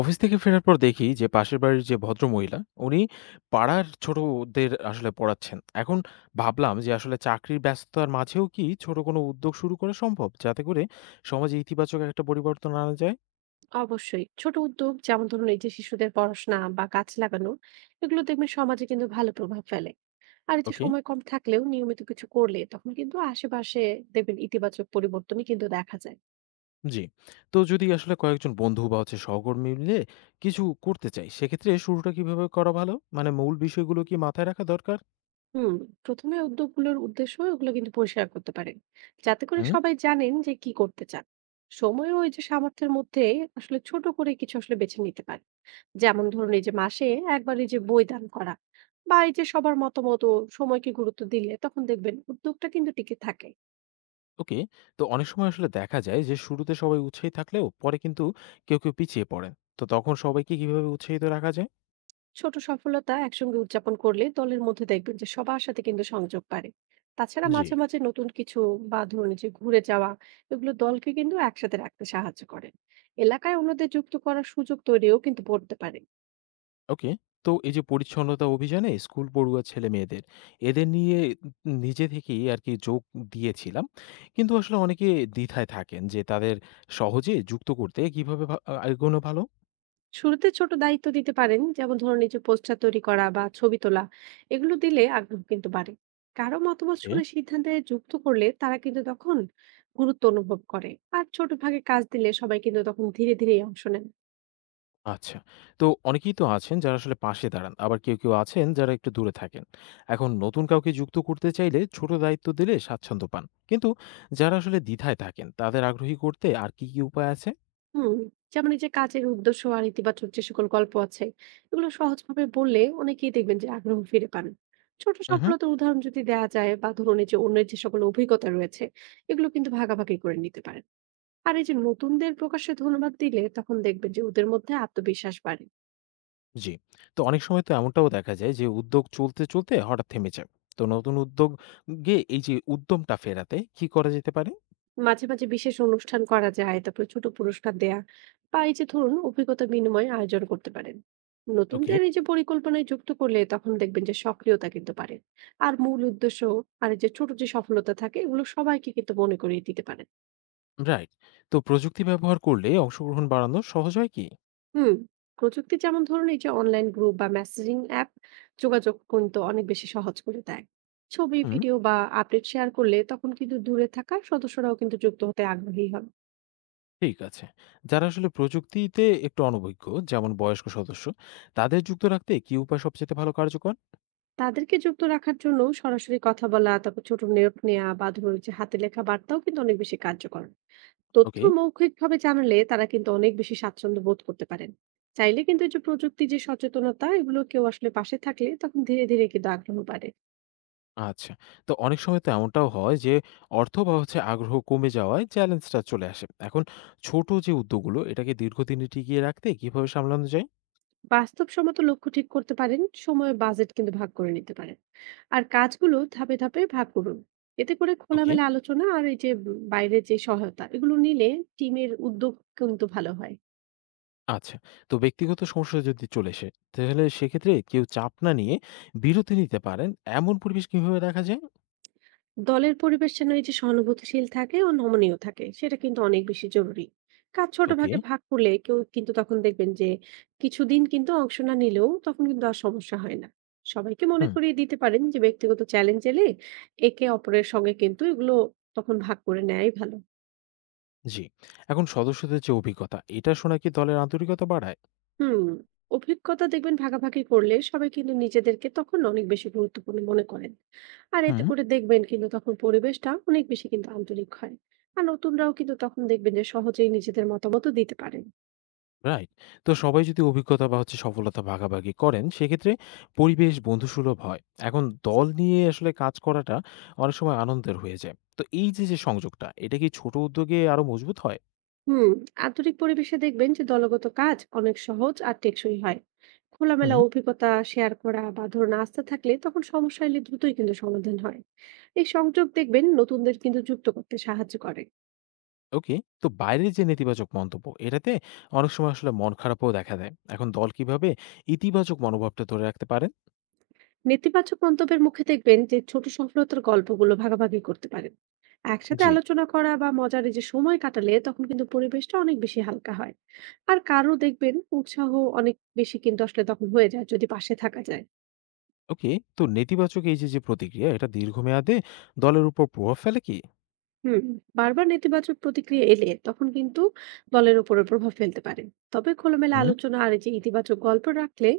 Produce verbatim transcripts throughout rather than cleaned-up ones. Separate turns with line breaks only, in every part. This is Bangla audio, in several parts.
অফিস থেকে ফেরার পর দেখি যে পাশের বাড়ির যে ভদ্র মহিলা উনি পাড়ার ছোটদের আসলে পড়াচ্ছেন এখন। ভাবলাম যে আসলে চাকরির ব্যস্ততার মাঝেও কি ছোট কোনো উদ্যোগ শুরু করা সম্ভব, যাতে করে সমাজে ইতিবাচক একটা পরিবর্তন আনা যায়।
অবশ্যই ছোট উদ্যোগ, যেমন ধরুন এই যে শিশুদের পড়াশোনা বা গাছ লাগানো, এগুলো দেখবেন সমাজে কিন্তু ভালো প্রভাব ফেলে। আর এই যে
ওকে।
সময় কম থাকলেও নিয়মিত কিছু করলে তখন কিন্তু আশেপাশে দেখবেন ইতিবাচক পরিবর্তনই কিন্তু দেখা যায়।
জি। তো যদি আসলে কয়েকজন বন্ধু বা হচ্ছে সহকর্মী মিলে কিছু করতে চাই, সেক্ষেত্রে শুরুটা কিভাবে করা ভালো, মানে মূল বিষয়গুলো কি মাথায় রাখা দরকার?
হুম। প্রথমে উদ্যোগগুলোর উদ্দেশ্য ওগুলো কিন্তু পরিষ্কার করতে পারেন, যাতে করে
হুম।
সবাই জানেন যে কি করতে চান। সময় ওই যে সামর্থ্যের মধ্যে আসলে ছোট করে কিছু আসলে বেছে নিতে পারেন। যেমন ধরুন এই যে মাসে একবার এই যে বই দান করা, বা এই যে সবার মতামত ও সময়কে গুরুত্ব দিলে তখন দেখবেন উদ্যোগটা কিন্তু টিকে থাকে।
ওকে। তো অনেক সময় আসলে দেখা যায় যে শুরুতে সবাই উৎসাহী থাকলেও পরে কিন্তু কেউ কেউ পিছিয়ে পড়েন। তো তখন সবাইকে কিভাবে উৎসাহিত রাখা যায়?
ছোট সফলতা একসঙ্গে উদযাপন করলে দলের মধ্যে দেখবেন যে সবার সাথে কিন্তু সংযোগ বাড়ে। তাছাড়া
জি।
মাঝে মাঝে নতুন কিছু বা ধরুন এই যে ঘুরে যাওয়া, এগুলো দলকে কিন্তু একসাথে রাখতে সাহায্য করে। এলাকায় অন্যদের যুক্ত করার সুযোগ তৈরিও কিন্তু করতে পারে।
ওকে। তো এই যে পরিচ্ছন্নতা অভিযানে স্কুল পড়ুয়া ছেলে মেয়েদের, এদের নিয়ে নিজে থেকেই আর কি যোগ দিয়েছিলাম। কিন্তু আসলে অনেকে দ্বিধায় থাকেন যে তাদের সহজে যুক্ত করতে কিভাবে ভা- আহ, এগোনো ভালো?
শুরুতে ছোট দায়িত্ব দিতে পারেন, যেমন ধরুন এই যে পোস্টার তৈরি করা বা ছবি তোলা, এগুলো দিলে আগ্রহ কিন্তু বাড়ে। কারো মতামত
ওকে।
শুনে সিদ্ধান্তে যুক্ত করলে তারা কিন্তু তখন গুরুত্ব অনুভব করে। আর ছোট ভাগে কাজ দিলে সবাই কিন্তু তখন ধীরে ধীরে অংশ নেন।
আচ্ছা। তো অনেকেই তো আছেন যারা আসলে পাশে দাঁড়ান। আবার কেউ, কেউ আছেন যারা একটু দূরে থাকেন। এখন নতুন কাউকে যুক্ত করতে চাইলে ছোট দায়িত্ব দিলে স্বাচ্ছন্দ্য পান। কিন্তু যারা আসলে দ্বিধায় থাকেন, তাদের আগ্রহী করতে আর কি, কি উপায় আছে?
হুম। যেমন এই যে কাজের উদ্দেশ্য আর ইতিবাচক যে সকল গল্প আছে, এগুলো সহজভাবে বললে অনেকেই দেখবেন যে আগ্রহ ফিরে পান। ছোট
উহু।
সফলতার উদাহরণ যদি দেওয়া যায় বা ধরুন এই যে অন্যের যে সকল অভিজ্ঞতা রয়েছে, এগুলো কিন্তু ভাগাভাগি করে নিতে পারেন। আর এই যে নতুনদের প্রকাশ্যে ধন্যবাদ দিলে তখন দেখবেন যে ওদের মধ্যে আত্মবিশ্বাস বাড়ে।
জি। তো অনেক সময় তো এমনটাও দেখা যায় যে উদ্যোগ চলতে, চলতে হঠাৎ থেমে যায়। তো নতুন উদ্যোগে এই যে উদ্যমটা ফেরাতে কি করা যেতে পারে?
মাঝে মাঝে বিশেষ অনুষ্ঠান করা যায়, তারপরে ছোট পুরস্কার দেয়া বা এই যে ধরুন অভিজ্ঞতা বিনিময় আয়োজন করতে পারেন।
ওকে।
নতুনদের এই যে পরিকল্পনায় যুক্ত করলে তখন দেখবেন যে সক্রিয়তা কিন্তু পারে। আর মূল উদ্দেশ্য আর এই যে ছোট যে সফলতা থাকে, এগুলো সবাইকে কিন্তু মনে করিয়ে দিতে পারে।
রাইট। তো প্রযুক্তি ব্যবহার করলে অংশগ্রহণ বাড়ানো সহজ হয় কি?
হুম। প্রযুক্তি যেমন ধরুন এই যে অনলাইন গ্রুপ বা মেসেজিং অ্যাপ, যোগাযোগ কিন্তু অনেক বেশি সহজ করে দেয়। ছবি,
হুম।
ভিডিও বা আপডেট শেয়ার করলে তখন কিন্তু দূরে থাকা সদস্যরাও কিন্তু যুক্ত হতে আগ্রহী হবে।
ঠিক আছে। যারা আসলে প্রযুক্তিতে একটু অনভিজ্ঞ, যেমন বয়স্ক সদস্য, তাদের যুক্ত রাখতে কি উপায় সবচেয়ে ভালো কার্যকর?
তাদেরকে যুক্ত রাখার জন্য সরাসরি কথা বলা, তারপর ছোট নোট নেওয়া বা ধরুন যে হাতে লেখা বার্তাও কিন্তু অনেক বেশি কার্যকর। তথ্য
ওকে।
মৌখিকভাবে জানালে তারা কিন্তু অনেক বেশি স্বাচ্ছন্দ্য বোধ করতে পারেন। চাইলে কিন্তু এই যে প্রযুক্তি যে সচেতনতা, এগুলো কেউ আসলে পাশে থাকলে তখন ধীরে ধীরে কিন্তু আগ্রহ বাড়ে।
আচ্ছা। তো অনেক সময় তো এমনটাও হয় যে অর্থ বা হচ্ছে আগ্রহ কমে যাওয়ায় চ্যালেঞ্জটা চলে আসে। এখন ছোট যে উদ্যোগগুলো, এটাকে দীর্ঘদিনে টিকিয়ে রাখতে কিভাবে সামলানো যায়?
বাস্তবসম্মত লক্ষ্য ঠিক করতে পারেন, সময় ও বাজেট কিন্তু ভাগ করে নিতে পারেন। আর কাজগুলো ধাপে ধাপে ভাগ করুন। এতে করে
ওকে।
খোলামেলা আলোচনা আর এই যে উম, বাইরের যে সহায়তা এগুলো নিলে টিমের উদ্যোগ কিন্তু ভালো হয়।
আচ্ছা। তো ব্যক্তিগত সমস্যা যদি চলে আসে, তাহলে সেক্ষেত্রে কেউ চাপ না নিয়ে বিরতি নিতে পারেন, এমন পরিবেশ কিভাবে রাখা যায়?
দলের পরিবেশ যেন এই যে সহানুভূতিশীল থাকে ও নমনীয় থাকে, সেটা কিন্তু অনেক বেশি জরুরি। কাজ ছোট
ওকে।
ভাগে ভাগ করলে কেউ কিন্তু তখন দেখবেন যে কিছুদিন কিন্তু অংশ না নিলেও তখন কিন্তু আর সমস্যা হয় না। সবাইকে মনে
হুম।
করিয়ে দিতে পারেন যে ব্যক্তিগত চ্যালেঞ্জ এলে একে অপরের সঙ্গে কিন্তু এগুলো তখন ভাগ করে নেয়াই ভালো।
জি। এখন সদস্যদের যে অভিজ্ঞতা, এটা শোনা কি দলের আন্তরিকতা বাড়ায়?
হুম। অভিজ্ঞতা দেখবেন ভাগাভাগি করলে সবাই কিন্তু নিজেদেরকে তখন অনেক বেশি গুরুত্বপূর্ণ মনে করেন। আর এতে
হুম।
করে দেখবেন কিন্তু তখন পরিবেশটা অনেক বেশি কিন্তু আন্তরিক হয়। আর নতুনরাও কিন্তু তখন দেখবেন যে সহজেই নিজেদের মতামতও দিতে পারেন।
রাইট। তো সবাই যদি অভিজ্ঞতা বা হচ্ছে সফলতা ভাগাভাগি করেন, সেক্ষেত্রে পরিবেশ বন্ধুসুলভ হয়। এখন দল নিয়ে আসলে কাজ করাটা অনেক সময় আনন্দের হয়ে যায়। তো এই যে, যে সংযোগটা, এটা কি ছোট উদ্যোগে আরো মজবুত হয়?
হুম। আন্তরিক পরিবেশে দেখবেন যে দলগত কাজ অনেক সহজ আর টেকসই হয়। খোলামেলা
হুম।
অভিজ্ঞতা শেয়ার করা বা ধরুন আস্থা থাকলে তখন সমস্যা এলে দ্রুতই কিন্তু সমাধান হয়। এই সংযোগ দেখবেন নতুনদের কিন্তু যুক্ত করতে সাহায্য করে।
ওকে। তো বাইরের যে নেতিবাচক মন্তব্য, এটাতে অনেক সময় আসলে মন খারাপও দেখা দেয়। এখন দল কিভাবে ইতিবাচক মনোভাবটা ধরে রাখতে পারেন?
নেতিবাচক মন্তব্যের মুখে দেখবেন যে ছোট সফলতার গল্পগুলো ভাগাভাগি করতে পারেন। একসাথে
জি।
আলোচনা করা বা মজার এই যে সময় কাটালে তখন কিন্তু পরিবেশটা অনেক বেশি হালকা হয়। আর কারো দেখবেন উৎসাহ অনেক বেশি কিন্তু আসলে তখন হয়ে যায় যদি পাশে থাকা যায়।
ওকে। তো নেতিবাচক এই যে, যে প্রতিক্রিয়া, এটা দীর্ঘমেয়াদে দলের উপর প্রভাব ফেলে কি?
হুম। বারবার নেতিবাচক প্রতিক্রিয়া এলে তখন কিন্তু দলের উপরে প্রভাব ফেলতে পারে। তবে খোলামেলা
হুম।
আলোচনা আর এই যে ইতিবাচক গল্প রাখলে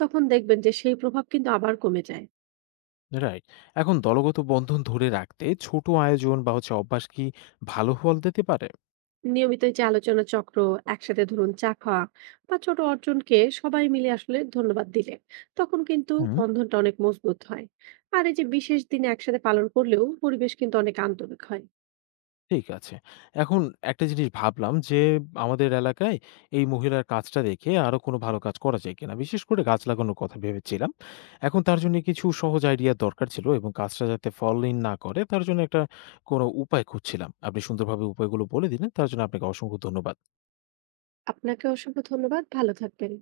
তখন দেখবেন যে সেই প্রভাব কিন্তু আবার কমে যায়।
রাইট। এখন দলগত বন্ধন ধরে রাখতে ছোট আয়োজন বা হচ্ছে অভ্যাস কি ভালো ফল দিতে পারে?
নিয়মিত এই যে আলোচনা চক্র, একসাথে ধরুন চা খাওয়া বা ছোট অর্জনকে সবাই মিলে আসলে ধন্যবাদ দিলে তখন কিন্তু
হুম।
বন্ধনটা অনেক মজবুত হয়। আর এই যে বিশেষ দিনে একসাথে পালন করলেও পরিবেশ কিন্তু অনেক আন্তরিক হয়।
ঠিক আছে। এখন একটা জিনিস ভাবলাম যে আমাদের এলাকায় এই মহিলার কাজটা দেখে আরো কোনো ভালো কাজ করা যায় কিনা, বিশেষ করে গাছ লাগানোর কথা ভেবেছিলাম। এখন তার জন্য কিছু সহজ আইডিয়া দরকার ছিল, এবং কাজটা যাতে ফলহীন না করে, তার জন্য একটা কোনো উপায় খুঁজছিলাম। আপনি সুন্দরভাবে উপায়গুলো বলে দিলেন, তার জন্য আপনাকে অসংখ্য ধন্যবাদ।
আপনাকে অসংখ্য ধন্যবাদ, ভালো থাকবেন।